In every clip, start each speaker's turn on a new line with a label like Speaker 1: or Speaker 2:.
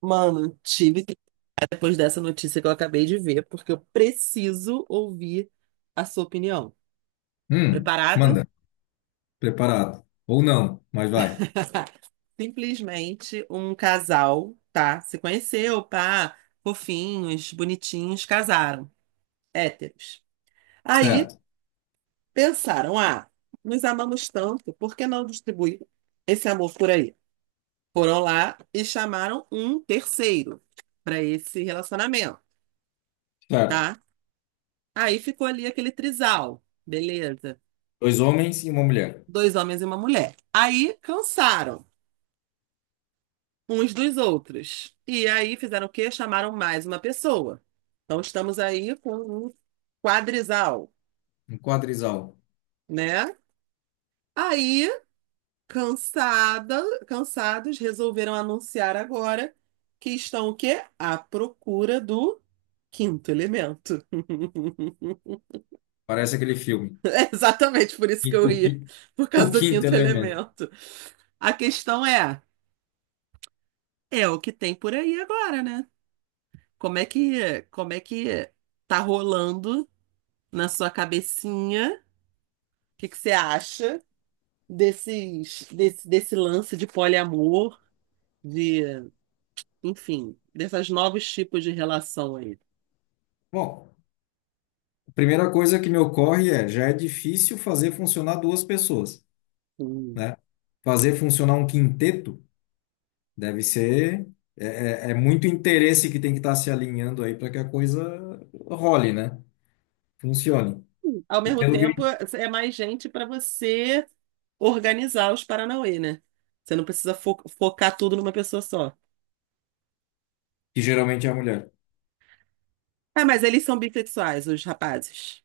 Speaker 1: Mano, tive que ficar depois dessa notícia que eu acabei de ver, porque eu preciso ouvir a sua opinião. Preparado?
Speaker 2: Manda. Preparado. Ou não, mas vai.
Speaker 1: Simplesmente um casal, tá? Se conheceu, pá, fofinhos, bonitinhos, casaram, héteros. Aí
Speaker 2: Certo,
Speaker 1: pensaram, ah, nos amamos tanto, por que não distribuir esse amor por aí? Foram lá e chamaram um terceiro para esse relacionamento,
Speaker 2: certo.
Speaker 1: tá? Aí ficou ali aquele trisal, beleza?
Speaker 2: Dois homens e uma mulher.
Speaker 1: Dois homens e uma mulher. Aí cansaram uns dos outros. E aí fizeram o quê? Chamaram mais uma pessoa. Então estamos aí com um quadrisal,
Speaker 2: Um quadrisal.
Speaker 1: né? Aí, cansada, cansados, resolveram anunciar agora que estão o quê? À procura do quinto elemento.
Speaker 2: Parece aquele filme.
Speaker 1: É exatamente por isso
Speaker 2: E
Speaker 1: que eu
Speaker 2: o,
Speaker 1: ia, por causa
Speaker 2: o
Speaker 1: do
Speaker 2: quinto
Speaker 1: quinto
Speaker 2: elemento.
Speaker 1: elemento. A questão é, é o que tem por aí agora, né? Como é que tá rolando na sua cabecinha? O que que você acha desse lance de poliamor, de, enfim, desses novos tipos de relação aí?
Speaker 2: Bom, a primeira coisa que me ocorre é, já é difícil fazer funcionar duas pessoas,
Speaker 1: Hum.
Speaker 2: né? Fazer funcionar um quinteto deve ser... É, muito interesse que tem que estar se alinhando aí para que a coisa role, né? Funcione.
Speaker 1: Ao
Speaker 2: E
Speaker 1: mesmo
Speaker 2: pelo
Speaker 1: tempo, é mais gente para você organizar os Paranauê, né? Você não precisa focar tudo numa pessoa só.
Speaker 2: que geralmente é a mulher.
Speaker 1: Ah, mas eles são bissexuais, os rapazes.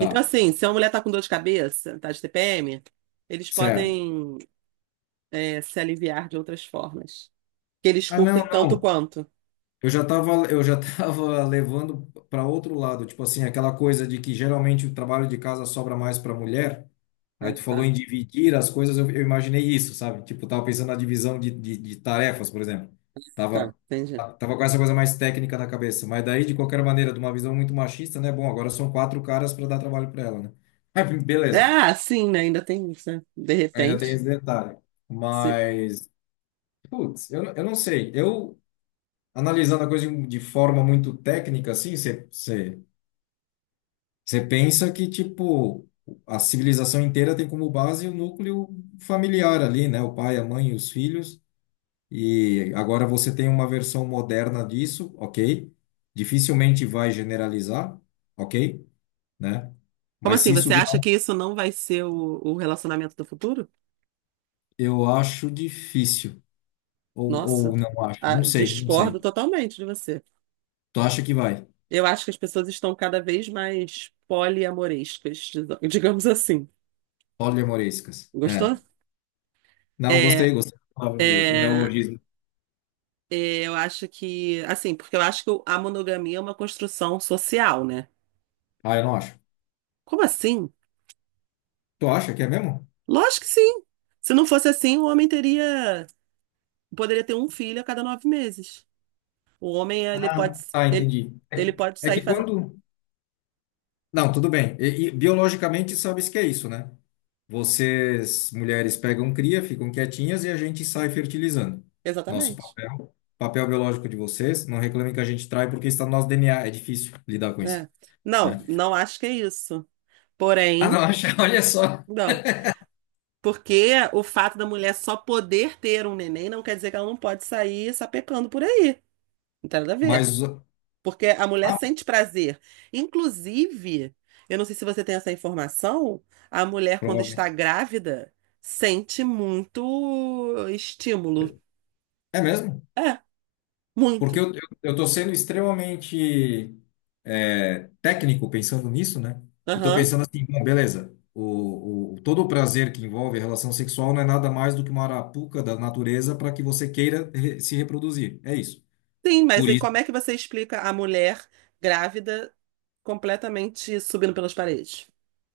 Speaker 1: Então, assim, se uma mulher tá com dor de cabeça, tá de TPM, eles
Speaker 2: certo.
Speaker 1: podem, é, se aliviar de outras formas. Que eles
Speaker 2: Ah, não,
Speaker 1: curtem tanto
Speaker 2: não.
Speaker 1: quanto.
Speaker 2: Eu já tava levando para outro lado, tipo assim, aquela coisa de que geralmente o trabalho de casa sobra mais para mulher.
Speaker 1: Ah,
Speaker 2: Aí tu falou
Speaker 1: tá,
Speaker 2: em dividir as coisas, eu imaginei isso, sabe? Tipo, tava pensando na divisão de tarefas, por exemplo.
Speaker 1: tá,
Speaker 2: Tava,
Speaker 1: entendi.
Speaker 2: tava com essa coisa mais técnica na cabeça. Mas daí, de qualquer maneira, de uma visão muito machista, né? Bom, agora são quatro caras para dar trabalho para ela, né? Aí,
Speaker 1: É,
Speaker 2: beleza,
Speaker 1: ah, sim, né? Ainda tem isso, né? De
Speaker 2: ainda tem
Speaker 1: repente.
Speaker 2: esse detalhe.
Speaker 1: se-
Speaker 2: Mas, putz, eu, eu não sei. Eu, analisando a coisa de forma muito técnica, assim, você. Você pensa que, tipo, a civilização inteira tem como base o núcleo familiar ali, né? O pai, a mãe e os filhos. E agora você tem uma versão moderna disso, ok? Dificilmente vai generalizar, ok? Né?
Speaker 1: Como
Speaker 2: Mas
Speaker 1: assim?
Speaker 2: se isso
Speaker 1: Você
Speaker 2: virar,
Speaker 1: acha que isso não vai ser o relacionamento do futuro?
Speaker 2: eu acho difícil.
Speaker 1: Nossa,
Speaker 2: Ou não acho.
Speaker 1: ah,
Speaker 2: Não sei, não
Speaker 1: discordo
Speaker 2: sei.
Speaker 1: totalmente de você.
Speaker 2: Tu acha que vai?
Speaker 1: Eu acho que as pessoas estão cada vez mais poliamorescas, digamos assim.
Speaker 2: Poliemorescas. É.
Speaker 1: Gostou?
Speaker 2: Não,
Speaker 1: É,
Speaker 2: gostei, gostei. Da palavra, o
Speaker 1: é,
Speaker 2: neologismo.
Speaker 1: é, eu acho que, assim, porque eu acho que a monogamia é uma construção social, né?
Speaker 2: Ah, eu não acho.
Speaker 1: Como assim?
Speaker 2: Tu acha que é mesmo?
Speaker 1: Lógico que sim. Se não fosse assim, poderia ter um filho a cada 9 meses. O homem,
Speaker 2: Ah, ah,
Speaker 1: ele,
Speaker 2: entendi.
Speaker 1: ele pode
Speaker 2: É
Speaker 1: sair
Speaker 2: que
Speaker 1: fazendo.
Speaker 2: quando. Não, tudo bem. E biologicamente, sabes que é isso, né? Vocês, mulheres, pegam cria, ficam quietinhas e a gente sai fertilizando. Nosso
Speaker 1: Exatamente,
Speaker 2: papel, papel biológico de vocês, não reclamem que a gente trai porque está no nosso DNA, é difícil lidar com isso,
Speaker 1: né?
Speaker 2: né?
Speaker 1: Não, não acho que é isso.
Speaker 2: Ah, não,
Speaker 1: Porém,
Speaker 2: acha, olha só.
Speaker 1: não. Porque o fato da mulher só poder ter um neném não quer dizer que ela não pode sair sapecando por aí. Não tem nada a ver.
Speaker 2: Mas,
Speaker 1: Porque a mulher
Speaker 2: ah,
Speaker 1: sente prazer. Inclusive, eu não sei se você tem essa informação, a mulher, quando está
Speaker 2: provavelmente.
Speaker 1: grávida, sente muito estímulo.
Speaker 2: É mesmo?
Speaker 1: É,
Speaker 2: Porque
Speaker 1: muito.
Speaker 2: eu estou sendo extremamente técnico pensando nisso, né? E estou
Speaker 1: Aham.
Speaker 2: pensando assim, bom, beleza, todo o prazer que envolve a relação sexual não é nada mais do que uma arapuca da natureza para que você queira se reproduzir. É isso.
Speaker 1: Sim, mas
Speaker 2: Por
Speaker 1: aí
Speaker 2: isso,
Speaker 1: como é que você explica a mulher grávida completamente subindo pelas paredes?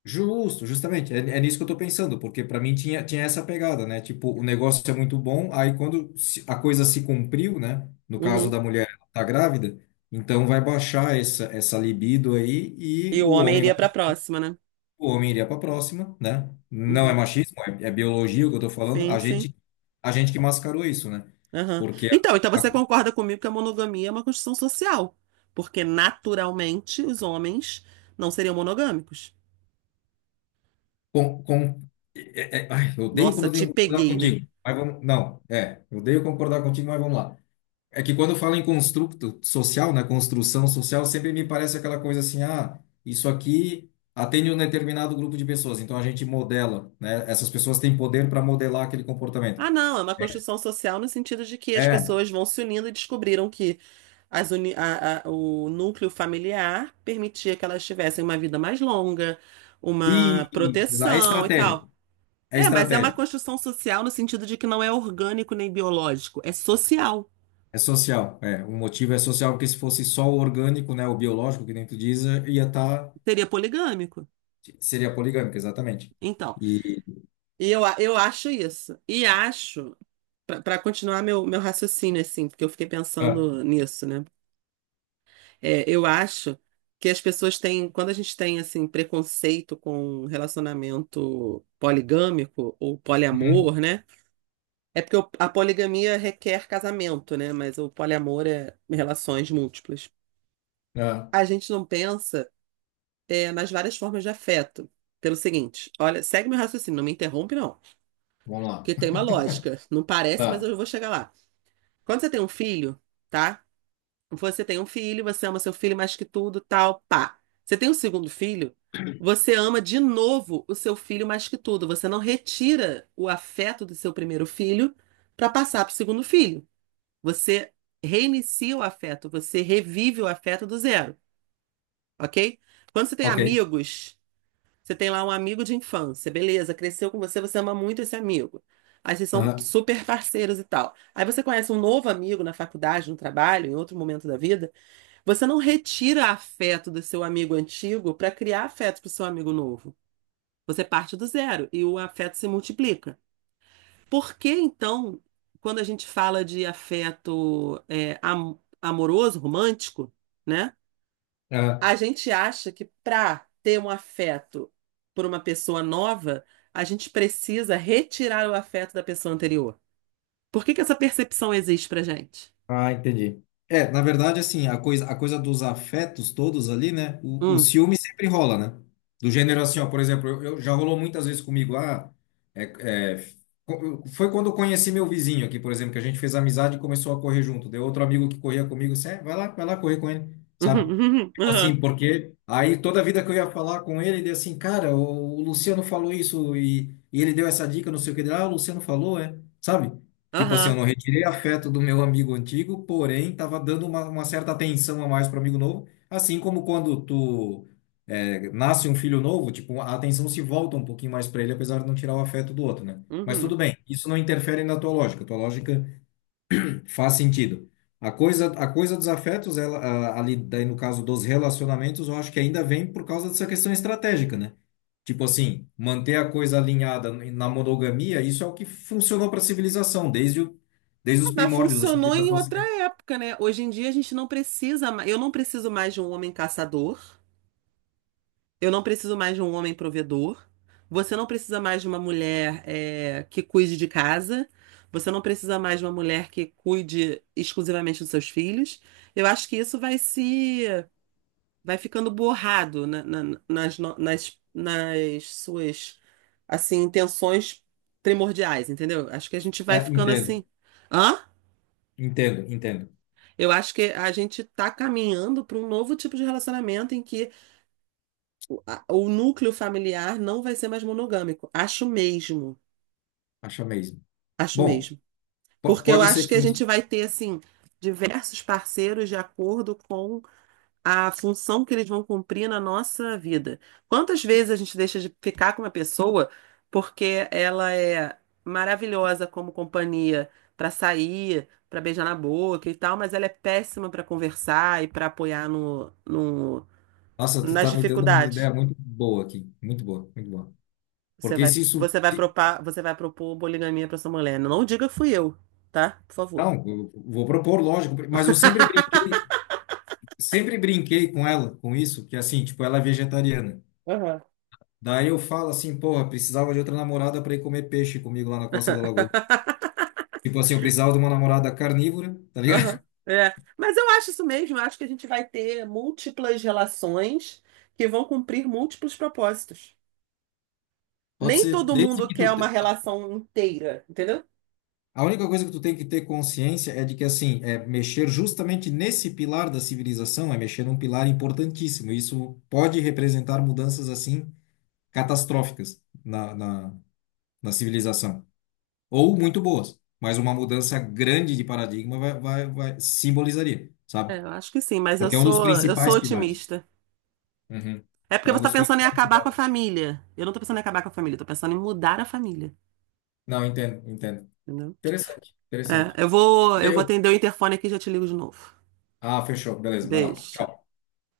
Speaker 2: justo, justamente, é, é nisso que eu estou pensando, porque para mim tinha, tinha essa pegada, né? Tipo, o negócio é muito bom, aí quando a coisa se cumpriu, né? No caso
Speaker 1: Uhum.
Speaker 2: da mulher, ela tá grávida, então vai baixar essa, essa libido aí e
Speaker 1: E o
Speaker 2: o
Speaker 1: homem
Speaker 2: homem.
Speaker 1: iria para a próxima, né?
Speaker 2: O homem iria para a próxima, né? Não é
Speaker 1: Uhum.
Speaker 2: machismo, é, é biologia o que eu estou falando.
Speaker 1: Sim, sim.
Speaker 2: A gente que mascarou isso, né?
Speaker 1: Aham.
Speaker 2: Porque
Speaker 1: Então,
Speaker 2: a,
Speaker 1: você
Speaker 2: a-
Speaker 1: concorda comigo que a monogamia é uma construção social, porque naturalmente os homens não seriam monogâmicos.
Speaker 2: com, é- é, ai, eu odeio quando
Speaker 1: Nossa,
Speaker 2: eu
Speaker 1: te
Speaker 2: tenho que concordar
Speaker 1: peguei, né?
Speaker 2: contigo. Mas vamos, não, é, eu odeio concordar contigo, mas vamos lá. É que quando fala em construto social, né? Construção social, sempre me parece aquela coisa assim, ah, isso aqui atende um determinado grupo de pessoas, então a gente modela, né? Essas pessoas têm poder para modelar aquele comportamento.
Speaker 1: Ah, não, é uma construção social no sentido de que as
Speaker 2: É,
Speaker 1: pessoas vão se unindo e descobriram que as uni- a- o núcleo familiar permitia que elas tivessem uma vida mais longa,
Speaker 2: e,
Speaker 1: uma
Speaker 2: e- é
Speaker 1: proteção e
Speaker 2: estratégico,
Speaker 1: tal.
Speaker 2: é
Speaker 1: É, mas é uma
Speaker 2: estratégico.
Speaker 1: construção social no sentido de que não é orgânico nem biológico, é social.
Speaker 2: É social, é. O motivo é social, porque se fosse só o orgânico, né, o biológico, que nem tu diz, eh, ia estar.
Speaker 1: Seria poligâmico.
Speaker 2: Seria poligâmico, exatamente.
Speaker 1: Então.
Speaker 2: E.
Speaker 1: E eu, eu acho isso. E acho, para continuar meu raciocínio, assim, porque eu fiquei
Speaker 2: Ah,
Speaker 1: pensando nisso, né? É, eu acho que quando a gente tem, assim, preconceito com relacionamento poligâmico ou
Speaker 2: uhum,
Speaker 1: poliamor, né? É porque a poligamia requer casamento, né? Mas o poliamor é relações múltiplas.
Speaker 2: ah,
Speaker 1: A gente não pensa, nas várias formas de afeto. Pelo seguinte, olha, segue meu raciocínio, não me interrompe, não,
Speaker 2: vamos lá.
Speaker 1: porque tem uma lógica. Não parece, mas
Speaker 2: Tá,
Speaker 1: eu vou chegar lá. Quando você tem um filho, tá? Você tem um filho, você ama seu filho mais que tudo, tal, pá. Você tem um segundo filho, você ama de novo o seu filho mais que tudo. Você não retira o afeto do seu primeiro filho para passar para o segundo filho. Você reinicia o afeto, você revive o afeto do zero, ok? Quando você tem
Speaker 2: ok.
Speaker 1: amigos. Você tem lá um amigo de infância, beleza, cresceu com você, você ama muito esse amigo. Aí vocês são
Speaker 2: Aham,
Speaker 1: super parceiros e tal. Aí você conhece um novo amigo na faculdade, no trabalho, em outro momento da vida. Você não retira afeto do seu amigo antigo para criar afeto para o seu amigo novo. Você parte do zero e o afeto se multiplica. Por que então, quando a gente fala de afeto é, amoroso, romântico, né? A
Speaker 2: ah,
Speaker 1: gente acha que para ter um afeto por uma pessoa nova, a gente precisa retirar o afeto da pessoa anterior. Por que que essa percepção existe pra gente?
Speaker 2: ah, entendi. É, na verdade, assim, a coisa dos afetos todos ali, né? O
Speaker 1: Hum.
Speaker 2: ciúme sempre rola, né? Do gênero assim, ó, por exemplo, eu, já rolou muitas vezes comigo, ah, é, é, foi quando eu conheci meu vizinho aqui, por exemplo, que a gente fez amizade e começou a correr junto. Deu outro amigo que corria comigo, assim, é, vai lá correr com ele,
Speaker 1: Uhum.
Speaker 2: sabe?
Speaker 1: Uhum.
Speaker 2: Tipo
Speaker 1: Aham.
Speaker 2: assim, porque aí toda a vida que eu ia falar com ele, ele assim, cara, o Luciano falou isso e ele deu essa dica, não sei o que. Ele, ah, o Luciano falou, é, sabe? Tipo assim, eu
Speaker 1: Aham.
Speaker 2: não retirei afeto do meu amigo antigo, porém tava dando uma certa atenção a mais para amigo novo. Assim como quando tu nasce um filho novo, tipo, a atenção se volta um pouquinho mais para ele, apesar de não tirar o afeto do outro, né? Mas
Speaker 1: Uhum.
Speaker 2: tudo bem, isso não interfere na tua lógica. Tua lógica faz sentido. A coisa dos afetos, ela, ali, daí no caso dos relacionamentos, eu acho que ainda vem por causa dessa questão estratégica, né? Tipo assim, manter a coisa alinhada na monogamia, isso é o que funcionou para a civilização, desde, o, desde
Speaker 1: Ah,
Speaker 2: os
Speaker 1: mas
Speaker 2: primórdios da
Speaker 1: funcionou em
Speaker 2: civilização
Speaker 1: outra
Speaker 2: ocidental.
Speaker 1: época, né? Hoje em dia a gente não precisa mais, eu não preciso mais de um homem caçador. Eu não preciso mais de um homem provedor. Você não precisa mais de uma mulher, eh, que cuide de casa. Você não precisa mais de uma mulher que cuide exclusivamente dos seus filhos. Eu acho que isso vai se, vai ficando borrado na- na- nas, no- nas, nas suas, assim, intenções primordiais, entendeu? Acho que a gente vai
Speaker 2: Ah,
Speaker 1: ficando
Speaker 2: entendo,
Speaker 1: assim. Hã?
Speaker 2: entendo, entendo.
Speaker 1: Eu acho que a gente está caminhando para um novo tipo de relacionamento em que o núcleo familiar não vai ser mais monogâmico. Acho mesmo.
Speaker 2: Acho mesmo.
Speaker 1: Acho
Speaker 2: Bom,
Speaker 1: mesmo. Porque eu
Speaker 2: pode
Speaker 1: acho
Speaker 2: ser que
Speaker 1: que a gente
Speaker 2: funcione.
Speaker 1: vai ter, assim, diversos parceiros de acordo com a função que eles vão cumprir na nossa vida. Quantas vezes a gente deixa de ficar com uma pessoa porque ela é maravilhosa como companhia para sair, para beijar na boca e tal, mas ela é péssima para conversar e para apoiar
Speaker 2: Nossa, tu
Speaker 1: nas
Speaker 2: tá me dando uma ideia
Speaker 1: dificuldades?
Speaker 2: muito boa aqui. Muito boa, muito boa.
Speaker 1: Você
Speaker 2: Porque
Speaker 1: vai,
Speaker 2: se isso.
Speaker 1: você vai propar, você vai propor poligamia pra sua mulher. Não diga que fui eu, tá? Por favor.
Speaker 2: Não, eu vou propor, lógico, mas eu sempre brinquei. Sempre brinquei com ela, com isso, que é assim, tipo, ela é vegetariana.
Speaker 1: Aham.
Speaker 2: Daí eu falo assim, porra, precisava de outra namorada para ir comer peixe comigo lá na Costa da Lagoa. Tipo assim, eu precisava de uma namorada carnívora, tá
Speaker 1: Aham,
Speaker 2: ligado?
Speaker 1: é. Mas eu acho isso mesmo, eu acho que a gente vai ter múltiplas relações que vão cumprir múltiplos propósitos.
Speaker 2: Pode
Speaker 1: Nem
Speaker 2: ser.
Speaker 1: todo
Speaker 2: Desde
Speaker 1: mundo
Speaker 2: que
Speaker 1: quer
Speaker 2: tu
Speaker 1: uma
Speaker 2: te...
Speaker 1: relação inteira, entendeu?
Speaker 2: A única coisa que tu tem que ter consciência é de que assim, é mexer justamente nesse pilar da civilização, é mexer num pilar importantíssimo. Isso pode representar mudanças assim catastróficas na, na, na civilização. Ou muito boas, mas uma mudança grande de paradigma vai, vai simbolizaria, sabe?
Speaker 1: É, eu acho que sim, mas eu
Speaker 2: Porque é um dos
Speaker 1: sou, eu sou
Speaker 2: principais pilares.
Speaker 1: otimista.
Speaker 2: Uhum.
Speaker 1: É porque
Speaker 2: É
Speaker 1: você
Speaker 2: um
Speaker 1: tá
Speaker 2: dos
Speaker 1: pensando em
Speaker 2: principais
Speaker 1: acabar com a
Speaker 2: pilares.
Speaker 1: família. Eu não tô pensando em acabar com a família, eu tô pensando em mudar a família,
Speaker 2: Não, entendo, entendo.
Speaker 1: entendeu?
Speaker 2: Interessante, interessante.
Speaker 1: É, eu vou
Speaker 2: Eu...
Speaker 1: atender o interfone aqui e já te ligo de novo.
Speaker 2: Ah, fechou. Beleza, vai lá.
Speaker 1: Beijo.
Speaker 2: Tchau.